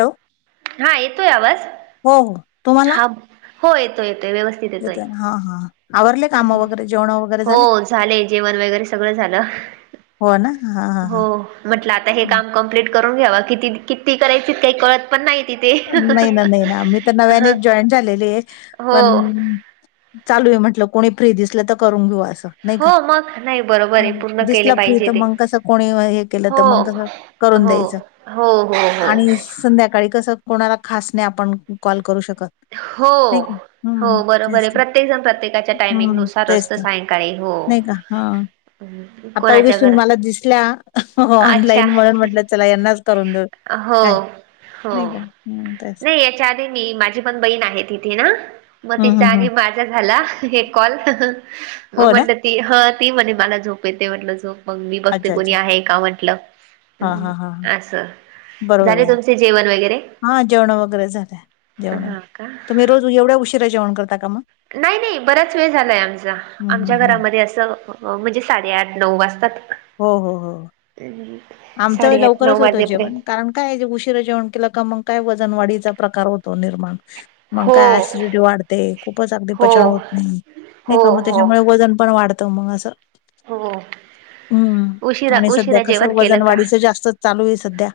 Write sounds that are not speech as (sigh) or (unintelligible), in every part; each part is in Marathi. हॅलो हा येतोय आवाज हो हो तुम्हाला हा हो येतोय येतोय व्यवस्थित येतोय ना. हा हा आवरले काम वगैरे जेवण वगैरे हो झाले जेवण वगैरे सगळं झालं हो ना हा हा हो हा म्हटलं आता हे काम कंप्लीट करुन घ्यावा किती किती करायची ते कळत पण नाही तिथे नाही ना नाही ना मी त ह नव्यानेच जॉईन झालेली आहे. हो पण चालू आहे म्हटलं कोणी फ्री दिसलं तर करून घेऊ असं नाही का हो मग नाही बरोबर आहे हम पूर्ण केले दिसला फ्री पाहिजे तर ते मग कसं कोणी हे केलं तर हो मग कसं हो करून द्यायचं हो हो आणि संध्याकाळी कसं कोणाला खास नाही आपण कॉल करू शकत हो नाही का हो हम्म बरोबर तेच आहे. प्रत्येकजण प्रत्येकाच्या टायमिंग हम्म नुसार तेच असत तर सायकाळी. हो नाही का हा. हॅलो (inaudible) आता कोणाच्या उगीच तुम्ही मला दिसल्या घरात अच्छा ऑनलाईन म्हणून म्हटलं चला यांनाच करून देऊ हो. काय हो नाही का हं तेच नाही याच्याआधी मी माझी पण बहीण आहे तिथे ना मग हं तिचा हं हं आणि माझा झाला. हे कॉल कस हो ना म्हटलं ती ह ती म्हणे मला झोप येते म्हटलं झोप. मग मी बघते अच्छा कोणी अच्छा आहे का म्हटलं हां हां हां हां असं. झाले तुमचे जेवण वगैरे? हा जेवण वगैरे झाल्या जेवण हा का तुम्ही रोज एवढ्या उशिरा जेवण करता का मग नाही नाही बराच वेळ झालाय आमचा हं हं आमच्या हं घरामध्ये असं म्हणजे साडेआठ नऊ वाजतात. हो हो हो. (inaudible) आमच्याक साडेआठ नऊ लवकरच होतं वाजेपर्यंत जेवण कारण काय उशीरा जेवण केलं का मग काय वजनवाढीचा प्रकार होतो निर्माण मग हो काय ऍसिडिटी वाढते खूपच अगदी हो पचन होत नाही. नाही हो का मग हो त्याच्यामुळे वजन पण वाढतं मग असं. हो. हम्म, उशिरा आणि सध्या उशिरा कसं जेवण केलं वजन का वाढीच जास्तच चालू ये सध्या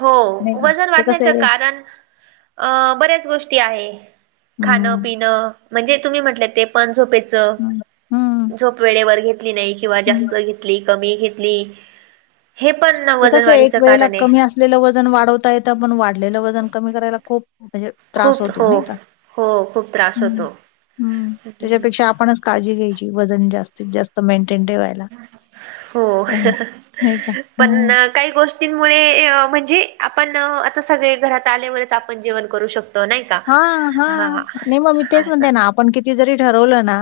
हो नाही का वजन ते कसं वाढण्याच आहे कारण अ बऱ्याच गोष्टी आहे. खाणं हं पिणं म्हणजे तुम्ही म्हटल्या ते पण झोपे च हं हं झोप वेळेवर घेतली नाही किंवा हं जास्त घेतली. कमी घेतली हे पण ना ते वजन कसं आहे, एक वाढीचं वेळेला कारण आहे. कमी असलेलं वजन वाढवता येत पण वाढलेलं वजन कमी करायला खूप हे त्रास खूप होतो हो, नाही का हो खूप त्रास हम्म होतो. हम्म त्याच्यापेक्षा आपणच काळजी घ्यायची वजन जास्तीत जास्त मेंटेन ठेवायला. हो नाही का? पण हं. ना काही गो गोष्टींमुळे म्हणजे आपण आता सगळे घरात आल्यावरच आपण जेवण करू शकतो. नाही का? हा हा हां, नाही मग मी तेच असं. म्हणते ना आपण किती जरी ठरवलं ना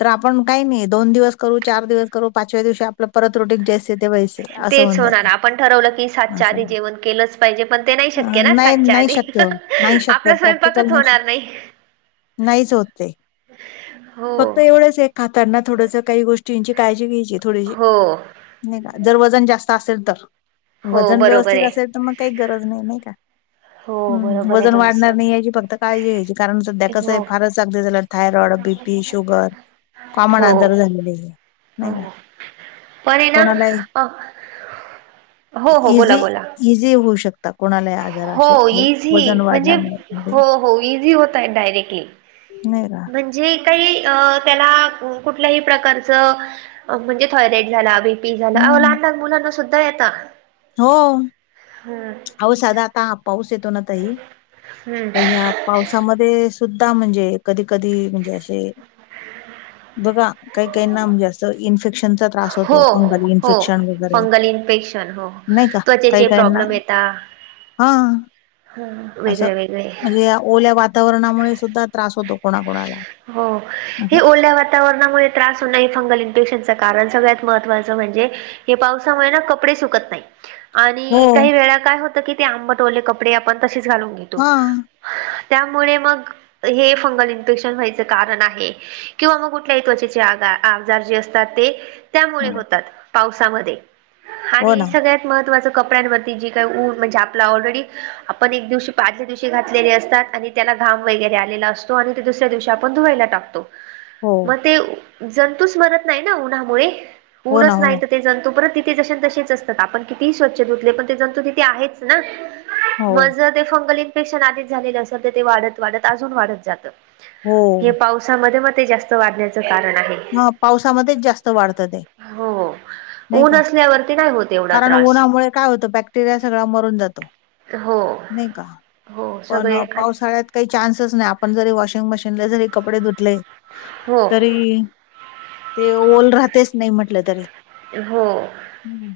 तर आपण काही नाही दोन दिवस करू चार दिवस करू पाचव्या दिवशी आपल रुटिंग तेच ते तेवा येशील अस तेच होऊन जात होणार आपण ठरवलं की सातच्या अस आधी जेवण केलंच पाहिजे पण ते नाही शक्य ना नाही सातच्या नाही आधी श नाही श आपला प्रॅक्टिकल स्वयंपाकच नाहीच होत होणार नाही नाहीच होत ते हो फक्त एवढेच एक खाताना थोडस काही गोष्टीची काळजी घ्यायची थोडीशी हो नाही का जर वजन जास्त असेल तर हो वजन बरोबर व्यवस्थित आहे असेल तर मग काही गरज नाही नाही का. हो हम्म बरोबर ये वजन तुमचं वाढणार नाही यायची फक्त काळजी घ्यायची कारण सध्या कसं ये हो फारच झालय thyroid B P sugar common हो आजार झालेले आहे ते. नाही हो का पण आहे ना कोणाला अ हो हो इझी बोला बोला इझी होऊ शकता कोणालाही आजार असे हो हे वजन इझी म्हणजे वाढल्यामुळे वगैरे. हो हो इझी होताय डायरेक्टली नाही का म्हणजे काही अ त्याला कुठल्याही प्रकारचं म्हणजे थॉयरेड झाला बीपी झाला आओ हम्म लहान लहान मुलांना सुद्धा ये आता हो. हम्म आव साधा आता पाऊस येतो ना ताई तर हम्म या पावसामध्ये सुद्धा म्हणजे कधी कधी म्हणजे असे- बघा काही काहीना म्हणजे असं इन्फेक्शनचा त्रास- हो होतो फंगल हो इन्फेक्शन वगैरे. फंगल इन्फेक्शन हो नाही का? काही त्वचेचे काहींना. प्रॉब्लेम हं. हं. असं म्हणजे या ओल्या वातावरणामुळे सुद्धा त्रास होतो कोणाकोणाला. हो. हे असं ओल्या वाट- वातावरणामुळे त्रास होण हे फंगल इन्फेक्शनच कारण. सगळ्यात महत्वाचं म्हणजे- हे पावसामुळे ना कपडेही सुकत नाही. हो आणि काही वेळा काय होतं की ते आंबटओले कपडे आपण तसेच घालून घेतो. हा त्यामुळे मग हे फंगल इन्फेक्शन व्हायच- कारण आहे किंवा मग कुठल्या त्वचेचे आजा, आजार जे असतात ते. त्यामुळे होतात पावसामध्ये हो आणि ना सगळ्यात- महत्वाच कपड्यांवरती जी काही (unintelligible) म्हणजे आपल ऑलरेडी आपण एक दिवशी (unintelligible) दिवशी घातलेले असतात आणि- त्याला घाम वगैरे आलेला असतो आणि ते दुसऱ्या दिवशी आप - -ण धुवायला टाकतो. हो मग ते जंतूच मरत नाही ना उन्हामुळे? हो ना ऊनच हो ना नाही तर - ते जंतू परत तिथे जशेन तसेच असतात. आपण कितीही स्वच्छ धुतले पण ते जंतू तिथे आहेच ना? हो मग ज ते फंगल इन्फेकशन आधीच झालेलं असेल तर ते वाढत वाढत अजून वाढत जातं. हो हे पावसामध्ये म ते जास्त वाढण्याचं कारण आहे. म पावसामध्येच जास्त वाढत ते. हो नाही ऊन का? असल्यावरती नाही होत एवढा कारण त्रास उन्हामुळे काय होतं बॅक्टेरिया सगळा मरून जातो. हो नाही का? हो पण सगळे आणि पावसाळ्यात- काही चान्सच नाही. आपण जरी वॉशिंग मशीनला जरी कपडे धुतले हो तरी- ते ओल राहतेच नाही म्हटलं तरी. हो. हं.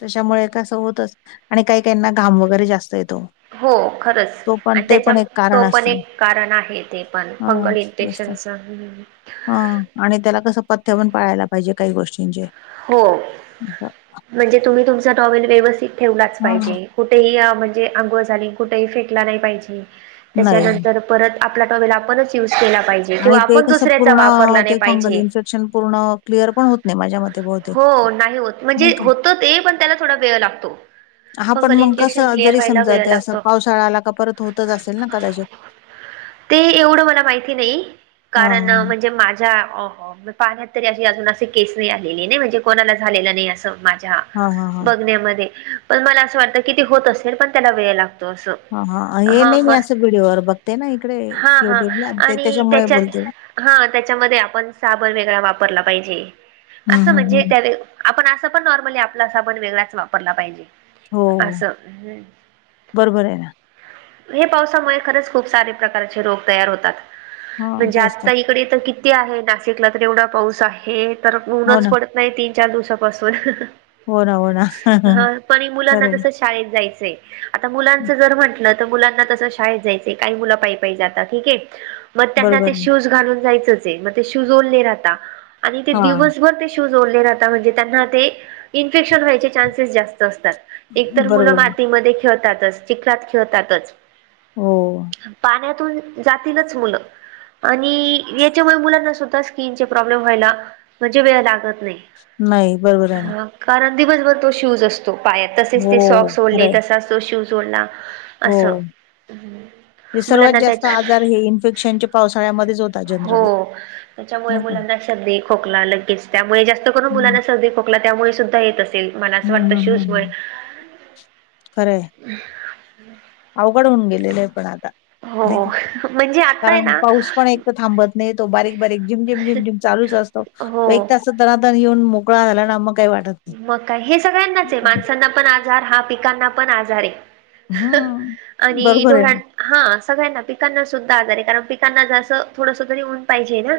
त्याच्यामुळे कसं होतच. आणि काही काहीना घाम वगैरे जास्त येतो. हो. खरंच. तो पण आणि ते त्याच्यात पण एक तो कारण पण असतं ना एक कारण आहे. ते पण फंगल इन्फेक्शनच. हं. हं. हां. आणि त्याला कसं पथ्य पण पाळायला पाहिजे काही गोष्टींचे. हो. असं म्हणजे तुम्ही तुमचा टॉवेल व्यवस्थित ठेवलाच हा पाहिजे. कुठेही या म्हणजे अंंघोळ झाली कुठेही फेकला नाही पाहिजे. नाही त्याच्यानंतर- परत आपला टॉवेल आपणच युज केला पाहिजे. आणि किंवा ते आपण कस दुसऱ्याचा पूर्ण, वापरला नाही ते फंगल पाहिजे इन्फेक्शन पूर्ण क्लिअर पण होत नाही माझ्या म- हो नाही होत. म्हणजे होत ते पण त्याला थोडा वेळ लागतो. हा. पण फंगल मग इन्फेक्शन कसं? क्लिअर जरी व्हायला समजा वेळ ते असं लागतो पावसाळा आला का परत होतच असेल ना कदाचित? ते एवढं मला माहिती नाही. हा कारण म्हणजे माझ्या ऑ ऑ- (unintelligible) पाहण्यात तरी अशी अजून असे केस नाही आलेली नाहीए ना म्हणजे कोणाला झालेलं नाही असं माहि- -झ्या हा हा हा बघण्यामध्ये. पण मला असं वाटतं कि ते होत असेल पण त्याला वेळ लागतो. त अस. हा हे हा नाही म मी असं व्हिडिओवर बघते ना इकडे हा. हा. युट्यूबला ते आणि त्याच्यामुळे त्याच्यात- बोलते हा. त्याच्यामध्ये आपण साबण वेगळा वापरला पाहिजे. हम्म असं हम्म म्हणजे हम्म त्यावे आपण असं पण नॉर्मली आपला साबण वेगळाच वापरला पाहिजे. हो हो असं. हं. बरोबर आहे ना. हे पावसामुळे खरंच खूप सारे प्रकारचे रोग तयार होतात. हां, म्हणजे तेच आत्ताही - कडे तर किती आहे. नाशिकला तर एवढा पाऊस आहे तर हो ऊनच ना, पडत- नाही तीन, चार दिवसापासून हो ना, हो ना. हा पण मुलांना खरं शाळेत जायचय. आता मुलांच आहे. जर म्हंटलं तर मुलांना तस शाळेत जायचंय. काही मुलं पायीपाई जातात. ठीक. मग त्यांना ते बरोबर आहे. शूज घालून जायचचे, मग ते शूज ओले राहता आणि ते हां, दिवस भर ते शूज ओले राहाता म्हणजे त्यांना ते इन्फेक्शन व्हायचे चान्सेस जास्त असतात. एकतर बरोबर मुलं आहे. मातीमध्ये खेळतातच, चिखलात खेळतातच. हो. पाण्यातून जातीलच मुलं आणि याच्यामुळे मुलांना सुद्धा स्किनचे प्रॉब्लेम व्हायला म्हणजे वेळ लागत नाही. नाही, बरोबर आहे ना. हा कारण दिवसभर तो शूज असतो पायात. तसेच ते हो, सॉक्स खरं ओले, आहे. तसाच तो शूज ओला. असं. ते सर्वात मुलांना जास्त त्याच्या आजार हे इन्फेक्शनच्या पावसाळ्यामध्येच होता जनरली. हो. त्याच्यामुळे नाही का? मुलांना सर्दी, खोकला लगेच, त्यामुळे जास्त करून हं, मुलांना सर्दी, खोकला त्यामुळे सुद्धा येत अस ते. मला असं हं, वाटत हं, हं, शूजमुळे हं. खरं आहे. अवघड होऊन गेलेले आहे पण आता. नाही हो का, म्हणजे आता आहे कारण ना पाऊस पण एक तर थांबत नाही. तो बारीक बारीक जिम जिम जिम जिम चालूच अस तो एक हो. तास दणादण येऊन मोकळा झाला ना, मग काय वाटत नाही. मग का, हे सगळ्यांनाच आहे माणसांना पण आजार. हा पिकांना पण आजारे. हं, आणि बरोबर धोराण आहे. हा सगळ्यांना पिकांना सुद्धा आजार आहे, कारण पिकांना जसं थोडस तरी ऊन पाहिजे ना.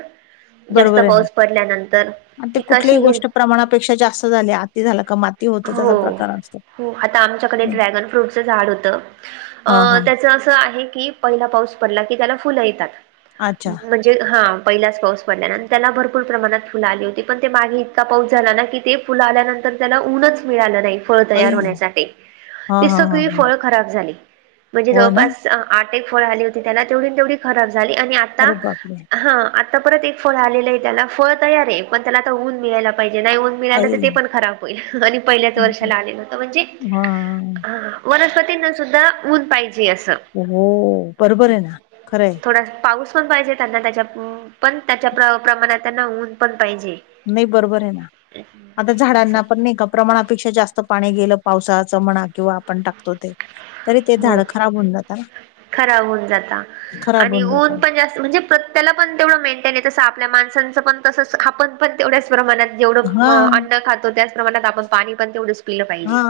जास्त बरोबर आहे ना. पाऊस पडल्यानंतर, आणि ते पिकाशी कुठलीही हिर गोष्ट प्रमाणापेक्षा जास्त झाली, आती झाला का माती होते. हो हो, आता आमच्याकडे ड्रॅगन फ्रूटचं झाड होतं अ हा हा. त्याच असं आहे की, पहिला पाऊस पडला की त्याला फुलं येतात. अच्छा हा पहिलाच पाऊस पडल्या अन् त्याला भरपूर प्रमाणात फुल आली होती, पण ते मागे इतका पाऊस झाला ना की, ते फुल आल्यानंतर त्याला ऊनच मिळालं नाही. फळ तयार आई होण्यासाठी. हा ते हा हा सगळी हा फळ खराब झाली म्हणजे हो ना जवळपास आठे एक फळ आली होती त्याला, तेवढी ला तेवढी खराब झाली आणि आता अरे बापरे हा परत एक फळ आलेलं आहे त्याला. फळ तयार आहे, पण त्याला आता ऊन मिळायला पाहिजे. नाही ऊन मिळालं तर, आई ते हा पण खराब होईल आणि पहिल्याच वर्षाला आलेलं होत म्हणजे वनस्पतींना सुद्धा ऊन पाहिजे असं. हो, बरोबर आहे ना. खरंय. थोडा पाऊस पण पाहिजे त्यांना, त्याच्या पण त्याच्या प्रमाणात त्यांना ऊन पण पाहिजे. नाही, बरोबर आहे ना. आता असं झाडांना पण नाही का प्रमाणापेक्षा जास्त पाणी गेलं, पावसाचं म्हणा किंवा आपण टाकतो ते तरी ते हो झाडं खराब होऊन जाता ना. खराब होऊन जाता खराब आणि होऊन ऊन जातात पण त म्हणजे प्रत्यला पण तेवढं मेंटेने, तसं आपल्या माणसांचं पण तस आपण पण तेवढ्या प्रमाणात जेवढं हा अन्न खातो, त्याच प्रमाणात आपण पाणी पण तेवढंच पिलं पाहिजे. हा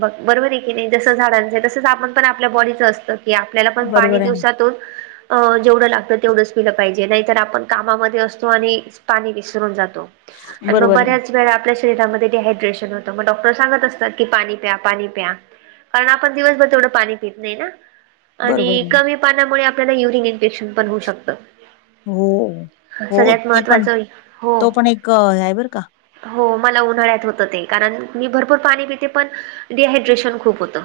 बघ. बरोबर आहे की नाही. जस झाडांच तसंच आपण पण आपल्या बॉडीचं असतं की आपल्याला पण पाणी बरोबर आहे ना दिवसातून अ जेवढं लागतं, तेवढंच पिलं पाहिजे, नाहीतर आपण कामामध्ये असतो आणि पाणी विसरून जातो आणि मग बरोबर आहे बऱ्याच वेळा आपल्या शरीरामध्ये डिहायड्रेशन होतं मग डॉक्टर सांगत असतात की पाणी प्या पाणी प्या कारण आपण दिवसभर तेवढं पाणी पित नाही ना आणि बरोबर आहे कमी पाण्यामुळे आपल्याला युरिन इन्फेक्शन पण होऊ शकतं. हो हो सगळ्यात ते पण महत्त्वाचं हो तो पण एक आहे बर का हो मला उन्हाळ्यात होत ते कारण मी भरपूर पाणी पिते पण डिहायड्रेशन खूप होत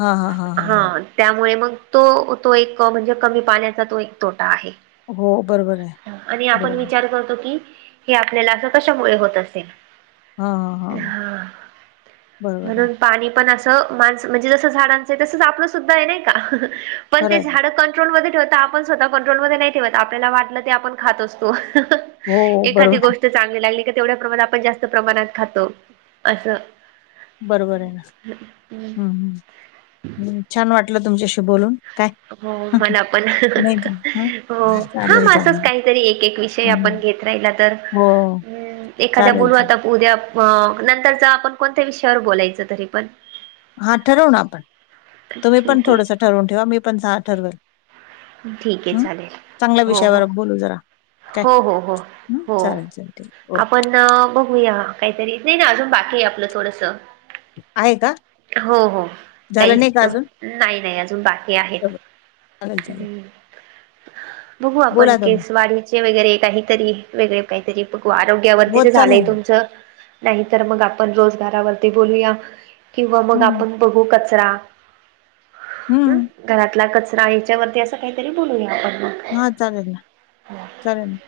हां, हां, हां, हां, हा हां. त्यामुळे मग तो तो एक म्हणजे कमी पाण्याचा तो एक तोटा आहे. हो, बरोबर आहे. आणि आपण बरोबर. विचार करतो कि हे आपल्याला असं कशामुळे होत हां, हां, असेल हां. हा बरोबर आहे. म्हणून पाणी पण अस माणस म्हणजे जस झाडांच तस आपलं सुद्धा आहे नाही का हा पण खरं ते आहे. झाड पण कंट्रोलमध्ये ठेवता आपण स्वतः कंट्रोल मध्ये नाही ठेवत आपल्याला वाटलं ते आपण खात असतो. हो, हो, एखादी बरोबर आहे. गोष्ट चांगली लागली का तेवढ्या प्रमाणात आपण जास्त प्रमाणात खातो असं बरोबर आहे ना हम् हम हम छान वाटलं तुमच्याशी बोलून काय हो मला पण नाही का? हां, हो हा चालेल, मग असंच चालेल. काहीतरी एक एक विषय आपण हं, घेत एकदा तर हो, हम एखाद्या चालेल, बोलू चालेल. आता उद्या प नंतरच आपण कोणत्या विषयावर बोलायचं तरी पण हा ठरवून आपण तुम्ही पण ठीक आहे थोडसं ठरवून ठेवा मी पण चा ठरवेल ठीक आहे हं, चालेल चांगल्या हो हो विषयावर बोलू जरा काय? हो हो हो हं, हो चालेल, चालेल. ठीक आहे. ओके. आपण बघूया काहीतरी नाही ना अजून बाकी आहे आपलं थोडंसं आहे का हो हो झालं काहीच नाही का तर अजून? नाही नाही अजून बाकी आहेत बरं, चालेल चालेल हम्म बघू आपण बोला तुम्ही. केस वाढीचे वगैरे काहीतरी वेगळे काहीतरी बघु हो, आरोग्यावरतीच झालंय चालेल ना. तुमचं नाही तर मग आपण रोजगारावरती बोलूया किंवा मग हं, आपण बघू कचरा हम हं. घरातला कचरा याच्यावरती असं काहीतरी बोलूया आपण मग हा चालेल ना चालेल ना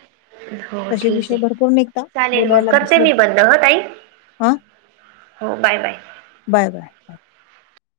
हो तसे ठीक विषय आहे, भरपूर निघता चालेल मग बोलायला करते बसलं मी बंद हा तई हा हो बाय बाय बाय बाय